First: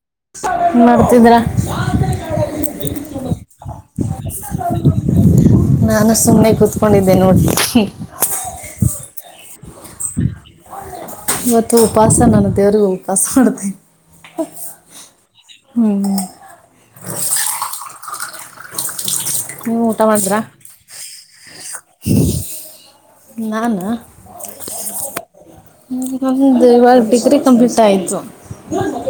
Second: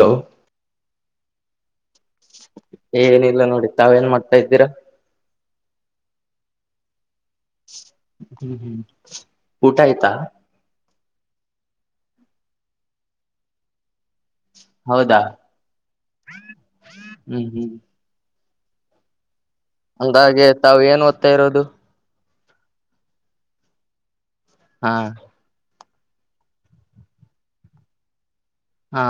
Hello ಏನ್ ಮಾಡರ್ತಿದ್ರ ಏನಿಲ್ಲ ನೋಡಿ ತಾವೇಏನ್ ಮಾಡ್ತಾ ಇದ್ದೀರಾ ನಾನು ಸುಮ್ಮನೆ ಕೂತ್ಕೊಂಡಿದ್ದೆ ನೋಡ್ ಊಟ ಆಯ್ತಾ ಇವತ್ತು ಉಪವಾಸ ನನ್ನ ದೇವ್ರಗ ಉಪವಾಸ ಮಾಡ್ತೇನೆ ಹೌದಾ ಹೂ ಹೂ ನೀವು ಊಟ ಮಾಡಿದ್ರಾ ಹಂಗಾಗೆ ತಾವು ಏನ್ ಓದ್ತಾ ಇರೋದು ನಾನಾ ಹಾ ಹೂ ನಮ್ದು ಇವಾಗ ಡಿಗ್ರಿ ಕಂಪ್ಲೀಟ್ ಆಯ್ತು ಹಾ ಹಾ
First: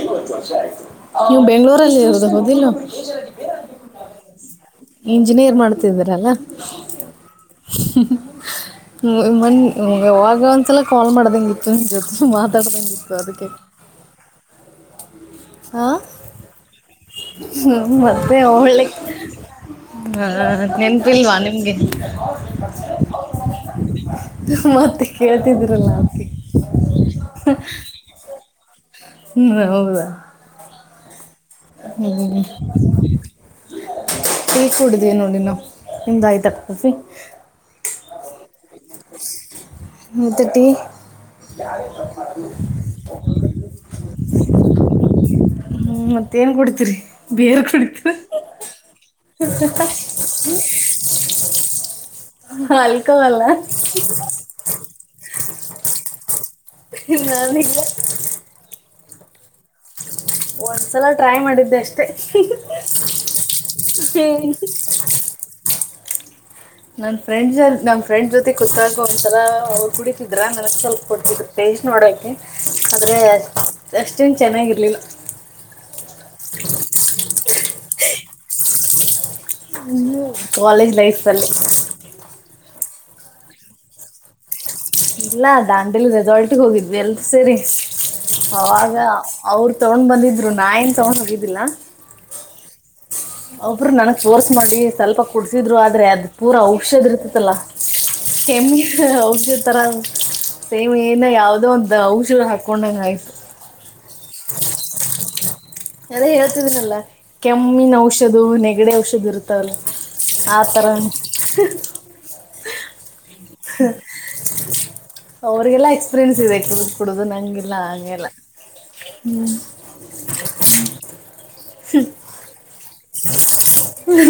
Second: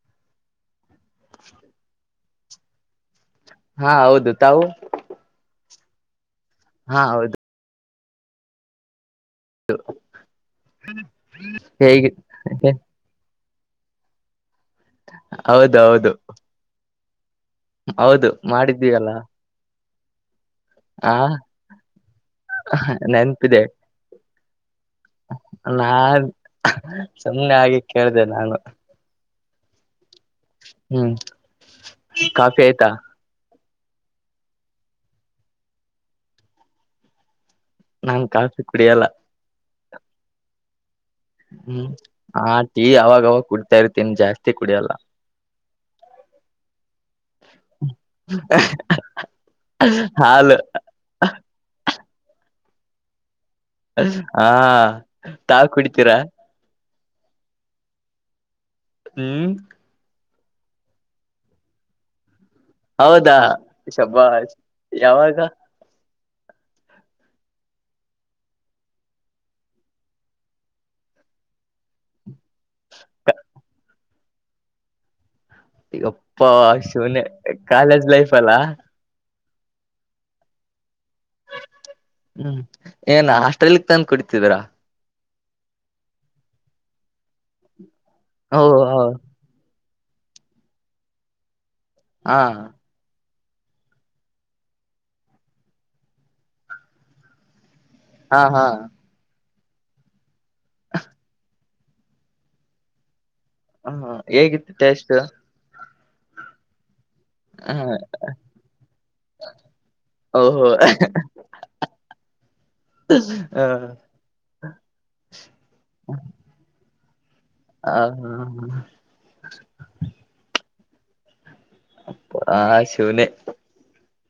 ಐವತ್ತು ವರ್ಷ ಆಯ್ತು ನೀವು್ ಬೆಂಗ್ೂರಲ್ಲಿ ಇರದು ಹೌದ ಇಲ್ಲೊ [unintelligible] ಹಾ ಹೌದು ತಾವು ಿದ್ರಲ್ಲಾ ಹಾ ಹೌದು ಮೊನ್ ಯಾಗ ಒಂದ್ಸಲ ಕಾಲ್ ಮಾಡ್ದಂಗ ಇತ್ತು ನಿಮ್ಮ ಹೇಗೆ ಜೊತೆ ಮಾತಾಡ್ದಂಗಿತ್ತು ಅದಕ್ಕೆ ಹೌದ ಹೌದು ಹೂ ಹೌದು ಮತ್ತೆ ಒಳ್ಳಿ ಹ ಹ ನೆನಪು ಇದೆ ಮತ್ತೆ ಕೇಳ್ತಿದ್ರಲ್ಲ ನಾನ್ ಅದಕ್ಕೆ ಸುಮ್ಮಾ ಹಾಗೆ ಕೇಳ್ದ ನಾನು ಹೂ ಹೌದಾ ಹೂ ಹೂ ಟೀ ಕುಡಿದ್ವಿ ನೋಡಿ ನಾ ನಿಮ್ದಾಯ್ತ ಕಾಫಿ ನಾನ್ ಕಾಫಿ ಕುಡಿಯಲ್ಲ ಹೌದ ಟೀ ಹ್ಮ್ ಆ ಟೀ ಅವಾಗವಾಗ ಕುಡ್ತಾ ಇರ್ತೀನಿ ಜಾಸ್ತಿ ಕುಡಿಯಲ್ಲ ಹೂ ಮತ್ತೇನ್ ಕುಡ್ತಿೀರಿ ಬೀರ್ ಕುಡಿತೀರಾ ಹಾಲು ಆಲ್ಕೊಹಾಲ್ ಹಾ ಹಾ ತಾವು ಕುಡಿತೀರಾ ನಾನಲ್ಲ ಹ್ಮ್ ಒಂದ್ಸಲ ಟ್ರೈ ಮಾಡಿದ್ದೆ ಅಷ್ಟೇ ಹೌದಾ ಶಬ ಯಾವಾಗ ನನ್ ಫ್ರೆಂಡ್ ನಮ್ಮ ಫ್ರೆಂಡ್ ಜೊತೆ ಗೊತ್ತಾಗ ಒಂಥರ ಅವ್ರು ಕುಡಿತಿದ್ರ ನನಗೆ ಸ್ವಲ್ಪ ಕೊಡ್ತರು ಪೇಸ್ಟ್ ನೋಡೋಕೆ ಆದ್ರೆ ಅಷ್ಟು ಚೆನ್ನಾಗಿರಲಿಲ್ಲ ಗಪ್ಪ ಶೂನ ಕಾಲೇಜ್ ಲೈಫ್ ಅಲ್ಲ ಹ್ಮ ಕಾಲೇಜ್ ಲೈಫ್ ಹ್ಮ್ ಏನ್ ಆಸ್ಟ್ರೇಲಿಯಕ್ ತಂದು ಕುಡಿತಿದೀರಾ ಇಲ್ಲ ದಾಂಡಲಿ ರೆಸಾಲ್ಟಗೆ ಹೋಗಿದ್ವಿ ಎಲ್ ಸರಿ ಓ ಅವಾಗ ಹೋ, ಅವ್ರ ತಗೊಂಡ್ ಬಂದಿದ್ರು ನಾ ಏನ್ ತೊಗೊಂಡ್ ಹೋಗಿದ್ದಿಲ್ಲಾ ಹಾ ಅವಬ್ರು ನನ ತೋರ್ಸ್ ಮಾಡಿ ಸ್ವಲ್ಪ ಕುಡ್ಸಿದ್ರು ಆದ್ರೆ ಅದ ಪೂರಾ ಔಷದ ಇರ್ತತಲ್ಲಾ ಹಾ ಹಾ ಕೆಮಿ ಹೌದು ತರಂಗ ಸೇಮ್ ಏನ ಯಾವವುದೋ ಒಂದು ಅ ಹಔಷಧ ಹಾಕೊಂಡಂಗ ಆಯ್ತು ಹಾ ಹೇಗಿತ್ತು ಟಷ್ಟು ಅದೇ ಹೇಳ್ತಿದೀನಲ್ಲ ಕೆಮ್ಮಿನ ಹ ಔಷಧ ನೆಗಡೆ ಔಷಧ ಇರ್ತಾವಲ್ಲ ಓಹೋ ಆತರ ಹ ಅವ್ರರಿಗೆಲ್ಲ ಎಕ್ಸ್ಪೀರಿಯನ್ಸ್ ಇದತ ಕೊಡುದುದು ನಂಗೆ ಲ್ಲ ಆ ಹಾಗೇಲ್ಲ ಹ್ಮ್ ಹ ಹ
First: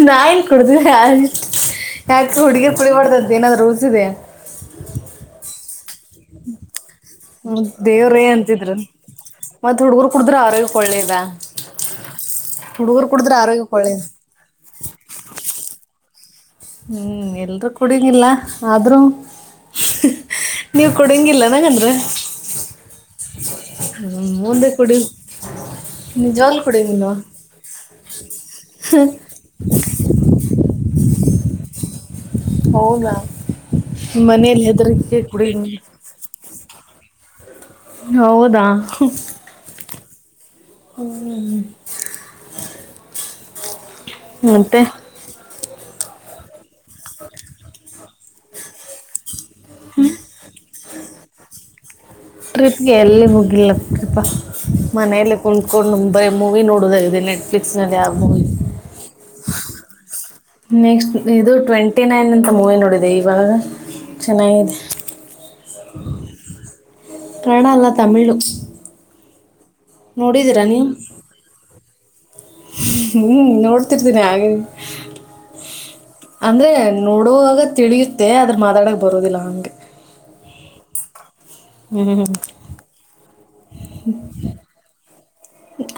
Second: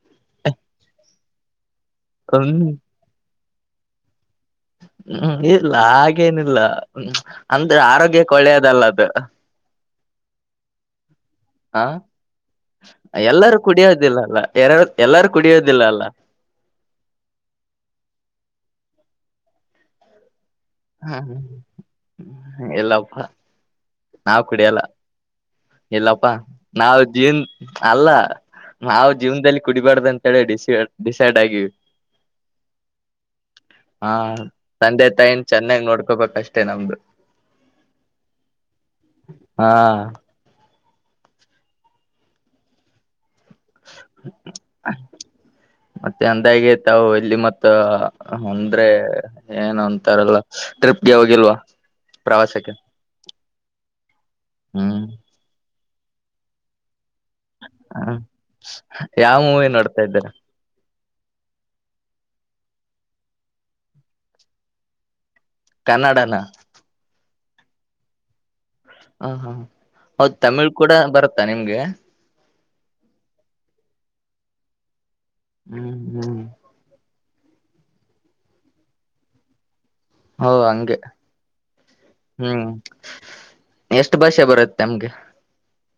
ನಾನ್ ಕೊಡ್ದನ ಯ ಯಾಕ ಹ್ಮ್ ಹುಗಿಗೆಡಿ ಮಾಡ ೇನಾದ್ೂ ರೂಸ್ ಇದೆ ಹ್ಮ್ ಇಲ್ಲ ಹಾಗೆ ಹಾಗ ನಿಲ್ಲ್ಮ ದೇವ್ರೇ ಅಂತಿದ್ರು [inaudible] ಮತ್ತ್ ಹುಡ್ಗರು ಕುಡುದ್ರ ಅವ್ರಾಗ ಒಳ್ಳೇದ ಹ ಎಲ್ಲರೂ ಕುಡಿಯೋದಿಲ್ಲಲ್ಲ ಎಲ್ಲಾರು ಕುಡಿಯೋದಿಲ್ಲ ಅಲ್ಲ ಹ್ಮ್ ಎಲ್ರೂ ಕುಡಿಂಗಿಲ್ಲ ಆದ್ರೂ ನೀವ್ ಹಾ ಕುಡಿಯಂಗಿಲ್ಲ ನನಗಂದ್ರ [inaudible] ಇಲ್ಲಪ್ಪ ಹ್ಮ್ [inaudible] ನಾವ್ ಮುಂದೆ ಕುಡಿಯಲ್ಲ ಕುಡಿ ಇಲ್ಲಪ್ಪಾ ನಿಜವಾಗ್ಲೂ ನಾವು ಕುಡಿಯಂಗಿಲ್ವಾ ಜೀವನ್ ಅಲ್ಲ ನಾವು ಜೀವನದಲ್ಲಿ ಕುಡಿಬಾರ್ದ ಅಂತ ಹೇಳಿಡಿಸಿ ಡಿಸೈಡ್ ಆಗಿವಿ ಹೌದ ಹಾ ಮನೇಲಿ ತಂದೆ ಹೆದರಿಕೆ ಕುಡ ತಾಯಿನ್ ಚೆನ್ನಾಗ್ ನೋಡ್ಕೋಬೇಕ ಅಷ್ಟೇ ನಮ್ದು ಹೌದಾ ಹಾ ಹ್ಮ್ ಮತ್ತೆ ಮತ್ತೆ ಅಂದಾಗೇ ತಾವು ಇಲ್ಲಿ ಮತ್ತ ಅಂದ್ರೆ ಏನ್ ಅಂತಾರಲ್ಲ ಟ್ರಿಪ್ಗೆ ಹೋಗಿಲ್ವಾ ಪ್ರವಾಸಕ್ಕೆ ಟ್ರಿಪ್ ಗೆ ಎಲ್ಲಿ ಹೋಗಿಲ್ಲ [unintelligible] ಹ್ಮ್ ಮನೆಯಲ್ಲಿ [unintelligible] [unintelligible] ಬರೀ ಮೂವಿ ನೋಡುದ ನೆಟ್ಫ್ಲಿಕ್ಸ್ ಅಲ್ಲಿ ಯಾವ ಮೂವಿ ನೋಡ್ತಾ ಇದ್ದಾರೆ ನೆಕ್ಸ್ಟ್ ಇದು ಟ್ವೆಂಟಿ ನೈನ್ ಅಂತ ಮೂವಿ ನೋಡಿದೆ ಇವಾಗ ಚೆನ್ನಾಗಿದೆ ಕನ್ನಡನ ಕನ್ನಡ ಅಲ್ಲಾ ತಮಿಳು ಹಾ ಹಾ ಹೌದ ನೋಡಿದ್ದೀರಾ ತಮಿಳ್ ಕೂಡ ಬರುತ್ತಾ ನಿಮ್ಗೆ ಹ್ಮ್ ನೋಡ್ತಿರ್ತೀನಿ ಆಗಾಗ ಹ್ಮ್ ಹ್ಮ್ ಅಂದ್ರೆ ನೋಡ್ ಕೊಡುವಾಗ ತಿಳಿಯುತ್ತೆ ಆದದ್ರ ಮಾತಾಡಕ್ ಬರುದಿಲ್ಲ ಹಂಗೆ ಓ ಹಂಗೆ ಹ್ಮ್ [inaudible] ಎಷ್ಟ್ ಭಾಷೆ ಬರುತ್ತೆ ನಮ್ಗೆ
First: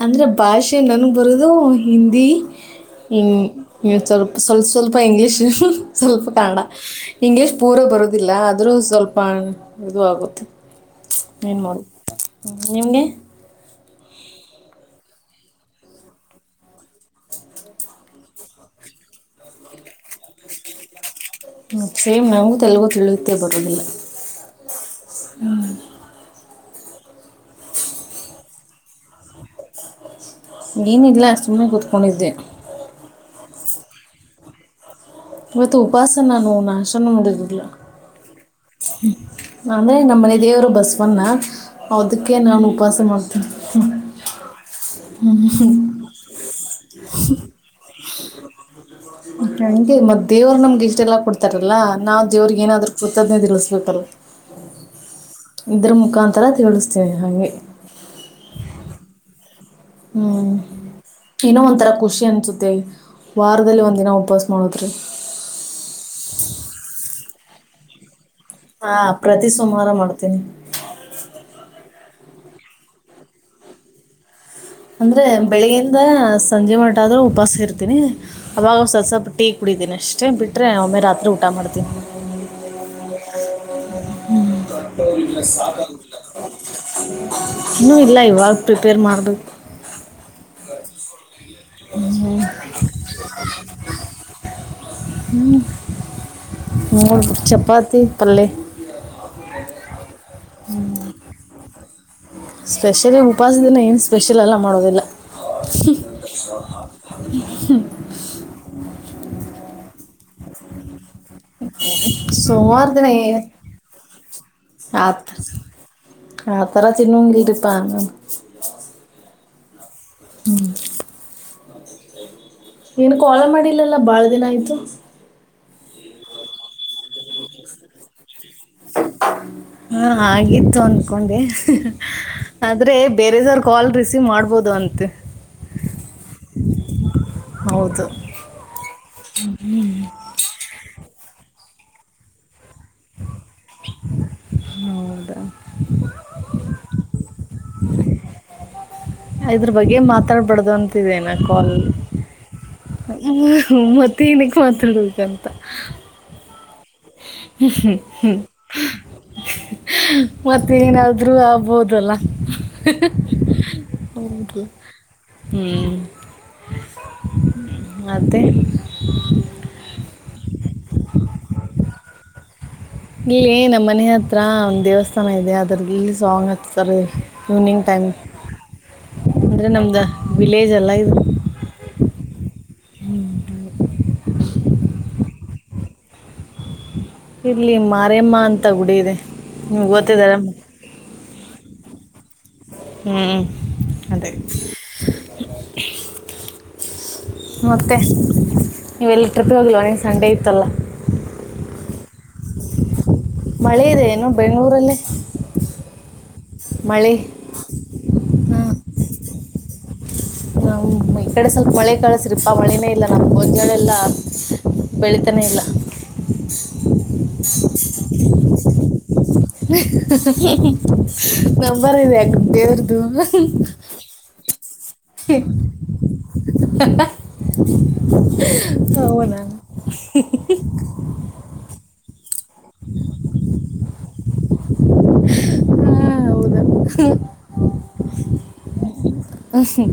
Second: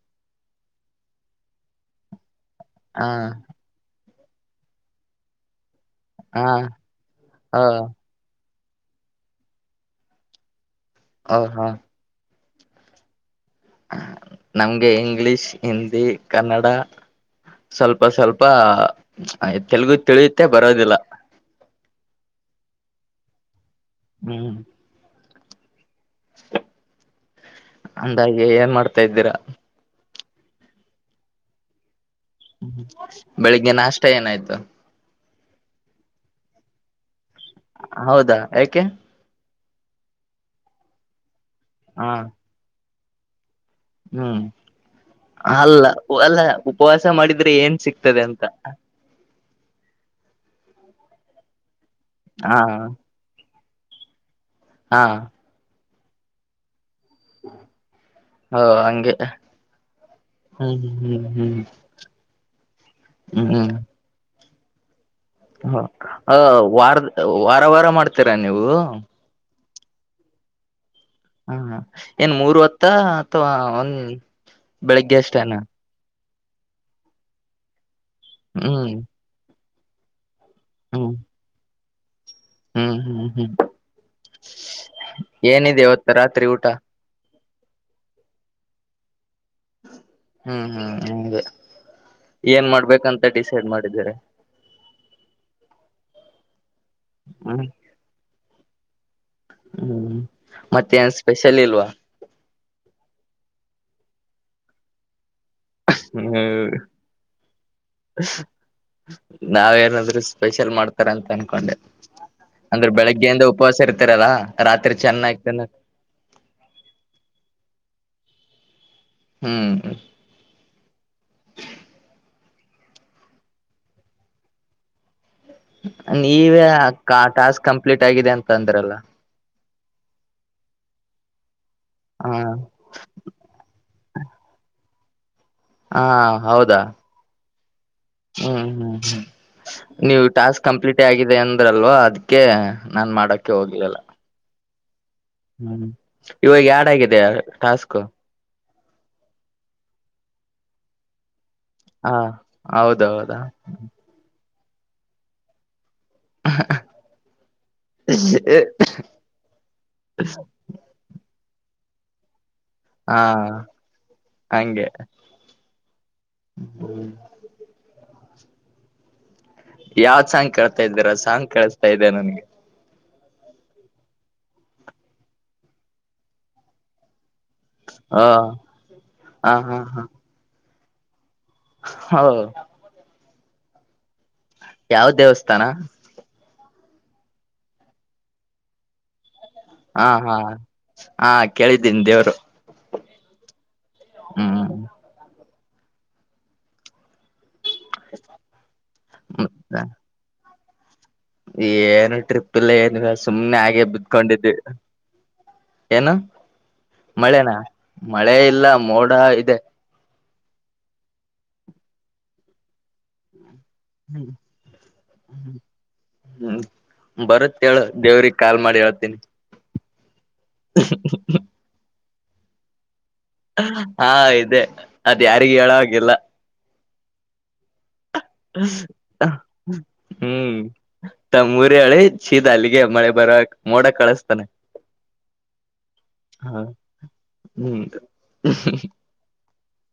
ಅಂದ್ರೆ ಭಾಷೆ ನನ್ಗ್ ಬರೋದು ಹಿಂದಿ ಹ [unintelligible] ಸ್ವಲ್ಪ ಸ್ವಲ್ಪ ಇಂಗ್ಲೀಷ್. ಸ್ವಲ್ಪ ಹ ಕಾಣ ಇಂಗ್ಲಿೀಷ್ ಹ ಪೂರ್ವ ಬರುದಿಲ್ಲ. ಅರೂ ಸ್ವಲ್ಪ ಇದು ಆಗುತ್ತೆ. ಓ ಹಾ. ಹ ನಿಮಗೆ. ನಮ್ಗೆ ಇಂಗ್ಲಿಷ್ ಹಿಂದಿ ಕನ್ನಡ ಸ್ವಲ್ಪ ಸ್ವಲ್ಪ ತೆಲುಗು ತಿಳಿಯುತ್ತೆ ಬರೋದಿಲ್ಲ. ಹ್ಮ ಸೇಮ್ ನಂಗಗೂ ತೆಗು ತಿಳಿಯುತ್ತೆ ಬರುದಿಲ್ಲ. ಹ್ಮ್ ಹ್ಮ. ಅಂದಾಗೆ ಏನ್ ಮಾಡ್ತಾ ಇದ್ದೀರಾ. ಏನಿಲ್ಲ ಸುಮ್ಮನೆ ಕುೂತ್ಕೊಂಡಿದ್ದೆ. ಬೆಳಿಗ್ಗೆ ನಾಷ್ಟ ಏನಾಯ್ತು. ಮವತ್ತತ್ ಉಪಾಸ ನಾನು ನಾಶನ ಮಾಡು. ಹೌದಾ ಯಾಕೆ. ಅಂದ್ರೆ ನಮ್ಮ ಮನೆ ದೇವರು ಬಸವಣ್ಣ. ಹ ಅದಕ್ಕೆ ನಾನು. ಬಸ ಮತ. ಹ್ಮ್ ಅಲ್ಲ ಅಲ್ಲ ಉಪವಾಸ ಮಾಡಿದ್ರೆ ಏನ್ ಸಿಕ್ತ. ಆಗ್ತದೆ ಅಂತ. ೆ ಹಂಗೆ ಮತ್ ದೇವ್ರು ನಮ್ಗೆ ಇಷ್ಟೆಲ್ಲಾ ಕೊಡ್ತಾರಲ್ಲಾ. ನಾ ಹಾ ದೇವ್ರಿಗೆ ಏನಾದ್ರೂತದ್ೇ ತಿರ. ಸಕ್ಕರ. ಹಾ. ಇದ್ರ ಮುಖಾಂತರ ತಿಳ. ಹ ಹಂಗೆ. ಹ್ಮ್ ಹ್ಮ್ ಹ್ಮ್ ಇನ್ನೋ ಒಂಥರ ಖುಷಿ ಅನ್ಸುತ್ತೆ ಹ್ಮ್ ವಾರದಲ್ಲಿ ಒಂದ್ ದಿನ. ಉಪಸ್ ಮಾಡಳೋದ್ರಿ. ಹ ವಾರದ ವಾರ ವಾರ ಮಾಡ್ತ. ಹತೀರಾ ನೀವು. ಸೋಮಾರ ಮಾಡ್ತೀನಿ. ಹಾ ಹ. ಏನ್ ಮೂರ್ ಹೊತ್ತ ಅಥವಾ ಒಂದ. ಅಂದ್ರೆ ಬೆಳಿಗ್ಿಂದ. ಸಂಜೆ ಮಟ್ಟ ಆದ್ರ ಉಪಾಸ ಇರ್ತೀನಿ. ಅಾಗ ಹ್ಮ್ ಸ ಸಪಟ್ಟ. ಕುಡಿದಿನಿ ಅಷ್ಟ ಬಿಟ್ಟ. ್ರೆ ಅಮೇ ಹ್ಮ್ ರತ್ರಿ ಉಊಟಾ ಮಾಡತ. ಹ್ಮ ಹ್ಮ್ ಹ್ಮ್ ಹ್ಮ್ ಏನಿದೆ ಇವತ್ತು ರಾತ್ರಿ ಊಟ ಇನ್ನೂ ಇಲ್ಲ ಇವಾಗಪ ಪೇರು ಮಾಡಾರದು ಹೌಗೆ ಏನ್ ಮಾಡ್ಬೇಕಂತ ಡಿಸೈಡ್ ಮಾಡಿದಿದ್ದಾರೆ ಮೂ್ಮ ಚಪಾತಿ ಪಲ್ಲೆ [unintelligible] ಹ್ಮ್ ಮತ್ತೆ ಏನ್ ಸ್ಪೆಷಲ್ ಇಲ್ವಾ ಸ್ಪೆಷಲೆ ಎಲ್ಲ ಮಾಡೋದಿಲ್ಲ ಹ್ಮ್ ಹ್ಮ ನಾವೇಏನಾದ್ರೂ ಸ್ಪೆಷಲ್ ಮಾಡ್ತ ಸೋಮಾರ ದಿನ ಬೆಳಗ್ಗೆಯಿಂದ ಉಪವಾಸ ಇರ್ತೀರಲ್ಲಾ ರಾತ್ರಿ ಆ ಚೆನ್ನಾಗಿ ತಿನ್ನಕ್ ಆ ತರ ತಿನ್ನುಂಗಿರಿಪಾನ [unintelligible] ಹ್ಮ್ ಹ್ಮ ಏನು ಕೋಳ ಮಾಡಿಲ್ಲಲ್ಲ ಬಾಳ ದಿನ ಆಯ್ತು ನೀವೇ ಟಾಸ್ಕ್ ಕಂಪ್ಲೀಟ್ ಆಗಿದೆ ಅಂತ ಅಂದ್ರಲ್ಲ ಹಾ ಆಗಿತ್ತು ಒಂದು ಕಕೊಂಡೆ ಹ ಆದ್ರರೆ ಬೇರೆದವ್ರ ಕಾಲ್ ರಿಸೀವ್ ಮಾಡ್ಬೋದು ಅಂತೆ ಹಾ ಹೌದಾ ಹೌದು ಹ್ಮ ಹ್ಮ ಹ ನೀವು ಟಾಸ್ಕ್ ಕಂಪ್ಟ್ ಆಗಿದೆ ಅಂದ್ರಲ್ವವಾ ಅದಕ್ಕೆ ನಾನ್ ಮಾಡಕ್ಕೆ ಹೋಗ್ಲಿಲ್ಲ ಹ್ಮ ಇವಾಗ ಯ ಚೆನ್ನಾಗಿದೆ ಟಾಸ್ಕ್ ಇದ್ರ ಬಗ್ಗೆ ಮಾತಾಡ್ಬಾರಡ್ದು ಅಂತಿದ್ದೇನ ಕಲ್ ಹಾ ಹೌದೌದಾ ಮತ್ತೆ ಮಾತಾಡ್ಬೇಕಂತ ಹ ಹ್ಮ್ಮ ಮತ್ತ ನಾದ್ರು ಹೌದಲ್ಲ ಹಾ ಹೌದು ಹಂಗೆ ಹ್ಮ್ ಅತ ಯಾವ್ ಸಾಂಗ್ ಕೇತಾ ಇದ್ದೀರ ಸಾಂಗ್ ಕಳಿಸಸ್ತಾ ಇದ್ದ ನನ್ಗೆ ಇಲ್ಲಿ ನಮ್ಮ್ ಮನೆ ಹತ್ರ ಒಂದ್ ದೇವಸ್ಥಾನ ಇದೆ ಅದ್ರ ಇಲ್ಲಿ ಸಾಂಗ್ ಹತ್ತ ಸರ್ ಈವ್ನಿಂಗ್ ಟೈಮ್ ಹ ಹ ಅಂದ್ರೆ ನಮ್ದ ವಿಲೇಜ್ ಅ ಎಲದು [unintelligible] ಹೌದು [unintelligible] ಯಾವ ದೇವಸ್ಥಾನ ಇಲ್ಲಿ ಮಾರಮ್ಮ ಅಂತ ಗುಡಿ ಇದೆ ನಿಮ್ಗ ಹಾ ಗೊತ್ತಿದೆ ಹಾ ಹಾ ಕೇಳಿದ್ದೀನೀ ದೇವ್ರು ಹೂ ಅದೇ ಹ್ಮ್ [inaudible] ಮತ್ತೆ ನೀವೆಲ್ಲ ಟ್ರಿಪ್ಗೆ ಮತ್ತೆ ಹೋಗಿಲ್ವನಿಗೆ ಸಂಡೆ ಇತ್ತಲ್ಲ ಏನು ಟ್ರಿಪ್ ಇಲ್ಲ ಏನ ಇಲ್ಲಾ ಮಳೆ ಇದೆ ಏನು ಬೆಂಗಳೂರಲ್ಲಿ ಏನು ಮಳೆ ಮಳೆನಾ ಮಳೆ ಇಲ್ಲ ಮೋಡ ಇದೆ ನಂಗ್ ಈ ಕಡೆ ಸ್ವಲ್ಪ ಮಳೆ ಕಳಸ್ರಿಪಾ ಮಳೆನೇ ಇಲ್ಲ [unintelligible] ಇಲ್ಲ ಬೆಳತಾನೇ ಇಲ್ಲ ಬರತ್ ಏಳು ದೇವ್ರಿಗೆ ಕಾಲ್ ಮಾಡಿ ಹೇಳ್ತನಿ ನಂಬರ್ ಇದೆ ದೇವರುದು ಹಾ ಇದೆ ಅದ ಯಾರಿಗೆ ಹೇಳೋ ಹಾಗಿಲ್ [unintelligible] ಹೌದಾ ಹ್ಮ್ ತಮ್ಮೂರಿ ಹೇಳಿ ಶೀದಾ ಅಲ್ಲಿಗೆ ಮಳೆ ಬರಕ್ ಮೋಡ ಕಳಸ್ತಾನೆ ಹಾಂ ಹಾ ಹೌದಾ ಹ್ಮ್ [inaudible] ಹ್ಮ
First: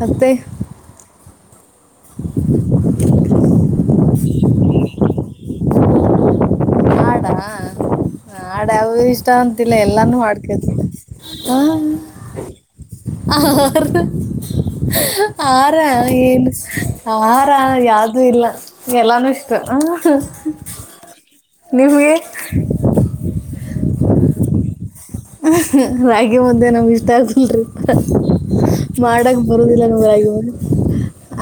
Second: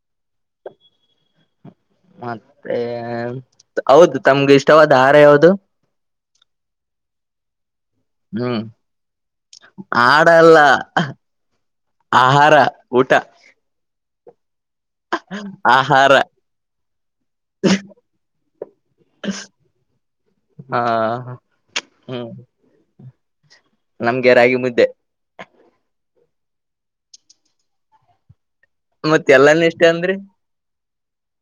ಮತ್ತೆ ಮತ್ತೆ ಹೌದು ತಮ್ಗೆ ಇಷ್ಟವಾದ ಹಾರ ಯಾವದು ಹಾಡ ಹ್ಮ್ ಹಾಡ್ ಯಾವ ಇಷ್ಟ ಅಂತಿಲ್ಲ ಎಲ್ಲಾನು ಆಡಲ್ಲ ಹಾಡ್ಕೊಂಟಿನಿ ಆಹಾರ ಊಟ [unintelligible] [unintelligible] ಆಹಾರ ಏನು ಆಹಾರ ಯಾವ್ದೂ ಇಲ್ಲ ಎಲ್ಲಾನು ಇಷ್ಟ ಹ ನಿಮ್ಗೆ [unintelligible] ಹ್ಮ್ ನಮ್ಗೆ ರಾಗಿ ಮುದ್ದೆ ರಾಗಿ ಮುದ್ದೆ ನಮ್ಗೆ ಇಷ್ಟ [unintelligible] ಮತ್ತೆ ಮಾಡಕ್ ಎಲ್ಲಾನ ಇಷ್ಟ ಬರುದಿಲ್ಲ ನಂಗೆ ಅಂದ್ರಿ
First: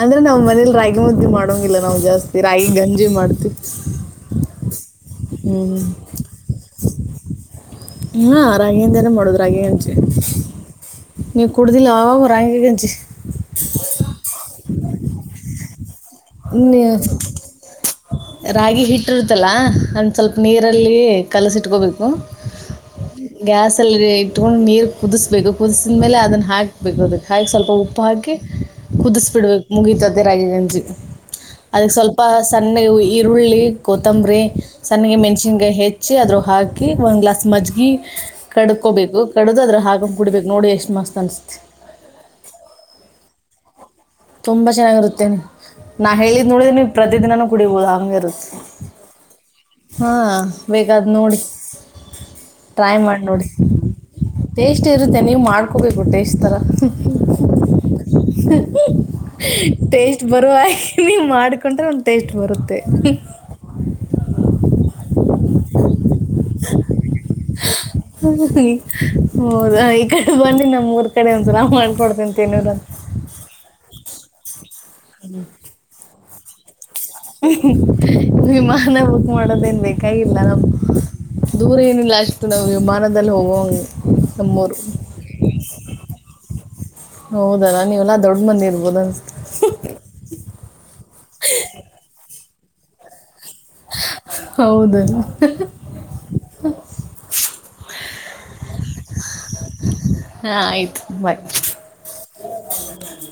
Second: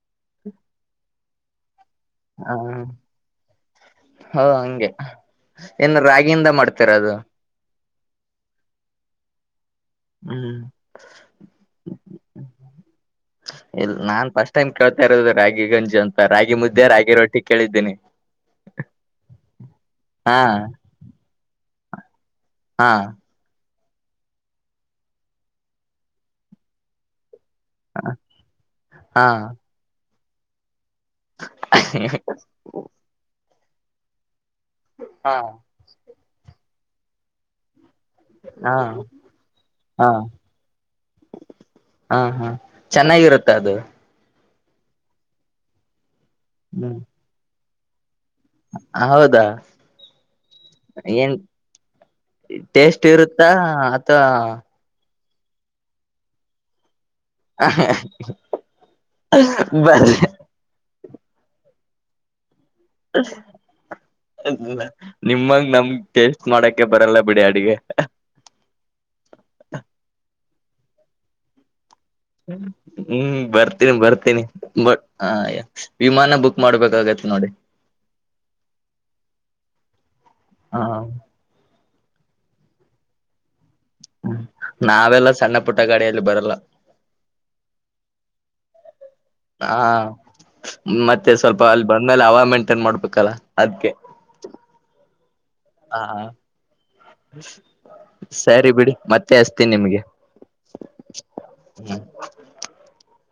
ಅಂದ್ರೆ ನಾವ್ ಮನೇಲಿ ರಾಗಿ ಮುದ್ದೆಿ ಮಾಡ [unintelligible] ನಾವವು ಜಾಸ್ತಿ ಹ ರಾಗಿ ಗಂಜಿ ಮಾಡ್ತಿೀವಿ ಹ ಹ್ಮ್ ತರ ಅದು ಹಾ ರಾಗಿಿಂದನ ಮಾಡುದು ರಾಗಿ ಗೇಜ್ ಹ್ಮ್ ಅವಾಗ ರಾಗಿ ಗಂಜಿ ಇಲ್ಲ ನಾನ್ ಫಸ್ಟ್ ಟೈಮ್ ಕೇಳ್ತಾ ಇರೋದು ರಾಗಿ ಗೇಜ್ ಅಂತ ರಾಗಿ ನೀ ಮುದ್ದೆ ರಾಗಿ ರೊಟ್ಟಿ ಕೇಳಿದ್ದೀನಿ ರಾಗಿ ಹಿಟ್ಟಿರ್ತಲ್ಲಾ ಒಂದ್ ಸ್ವಲ್ಪ ಹಾ ನೀರಲ್ಲಿ ಕಲಸಿಟ್ಟ ಇಟ್ಕೋಬೇಕು ಹಾ ಇಟ್ಕೊಂಡು ನೀರು ಕುದಿಸ್ಬೇಕು ಕುದಿಸಿದ ಮೇಲೆ ಅದನ್ನ ಹಾಕ್ಬೇಕು ಅದು ಹಾಗೆ ಸ್ವಲ್ಪ ಉಪ್ಪು ಹಾಕಿ ಹಾ ಕುದಿಸ್ಬಿಡ್ಬೇಕು ಮುಗಿತದ ಅದೇ ರಾಗಿ ಗೇಜ್ ಅದಕ್ ಸ್ವಲ್ಪ ಸಣ್ಣ ಈರುಳ್ಳಿ ಗೌತ್ತಂಬ್ರ ಸಣ್ಣಿಗೆ ಮೆಣ್ಸಿನ್ಗಾಯ ಹೆಚ್ಚಿ ಅದ್ರ ಹಾಕಿ ಒಂದು ಗ್ಲಾಸ್ ಮಜ್ಜಿಗೆ ಹಾ ಕಡ್ಕೋಬೇಕು ಕಡ್ದ ಅದ್ರ ಹಾ ಆಗಂಗ ಕುಡ್ಬೇಕು ನೋಡಿ ಎಷ್ಟು ಮಸ್ತ್ ಅನಸ್ತಿತಿ ತದು ತುಂಬಾ ಚೆನ್ನಾಗಿರುತ್ತೆ ನಾ ಹೇಳಿದ ನೋಡಿದಿ ನೀವು ಪ್ರತ ದಿನ ಕುಡೆಬವಾಡೋ ಹಾಗ ಇರು ಹೌದಾ ಹಾ ಬೇಕಾದ ಏನ್ ನೋಡಿ ಟ್ರೈ ಟೇಸ್ಟ್ ಮಾಡಿ ನೋಡಿ ಇರುತ್ತಾ ಅಥವಾ ಟೇಸ್ಟ್ ಇ ನೀವು ಮಾಡ್ಕೋಬೇಕುಟ್ಟೆ ಟೇಸ್ಟ್ ತರ [unintelligible] ಬಂದ ಟೇಸ್ಟ್ ಬರೋ ಹಾಗೆ ನೀವು ಮಾಡ್ಕೊಂಡ್ರೆ ಒಂದು ಟೇಸ್ಟ್ ಬರುತ್ತೆ [unintelligible] ಅ ನಿಮಂಗ ನಮ್ ಟೇಸ್ಟ್ ಮಾಡಕ್ಕೆ ಬರಲ್ಲ ಬಿಡಿ ಅಡಿಗೆ ಹೌದ ಈ ಕಡೆ ಬಂದ ನಮ್ ಊರ್ ಕಡೆ ಒಂದು ಸಲ ಮಾಡ್ಕಡ್ ಹ್ಮ್ ಬರ್ತ ಬರ್ತೀನಿ ಬ ಹ ವಿಮಾನ ಬು ಮಾಡ್ಬೇಕು ಹ್ಮ ಹ್ಮ್ ವಿಮಾನ ಬುಕ್ ಮಾಡೋದೇನ್, ಕೈ ಇಲ್ಲ ಹ ದೂರ ಏನಿ ಪ್ಲಾಸ್ಟು ಲೈನ್ ವಿಮಾನದಲಿ ಹೋಗವಂಗೆ ನಮ್ಮೂರು ನಾವೆಲ್ಲ ಸಣ್ಣ ಪುಟ್ಟ ಗಾಡಿಯಲ್ಲಿ ಬರಲ್ಲ ಹೌದ, ನೀವೆಲ್ಲಾ ದೊಡ್ಡ ಮನೆಲಿ. ರಿಲಯನ್ಸ್ ಹ ಹಾ ಮತ್ತೆ ಸ್ವಲ್ಪ ಅಲ್ಲಿ ಬಂದ್ಮೇಲೆ ಅವ ಮೇಂಟೈನ್ ಮಾಡ್ಬೇಕಲ್ಲ, ಅದ್ಕೆ ಹೌದು ಹ ಹ ಸಾರಿ ಬಿಡಿ ಮತ್ತೆ ಹಚ್ತೀನಿ ನಿಮ್ಗೆ ಹಾಂ ಆಯ್ತು ಬಾಯ್ ಹ್ಮ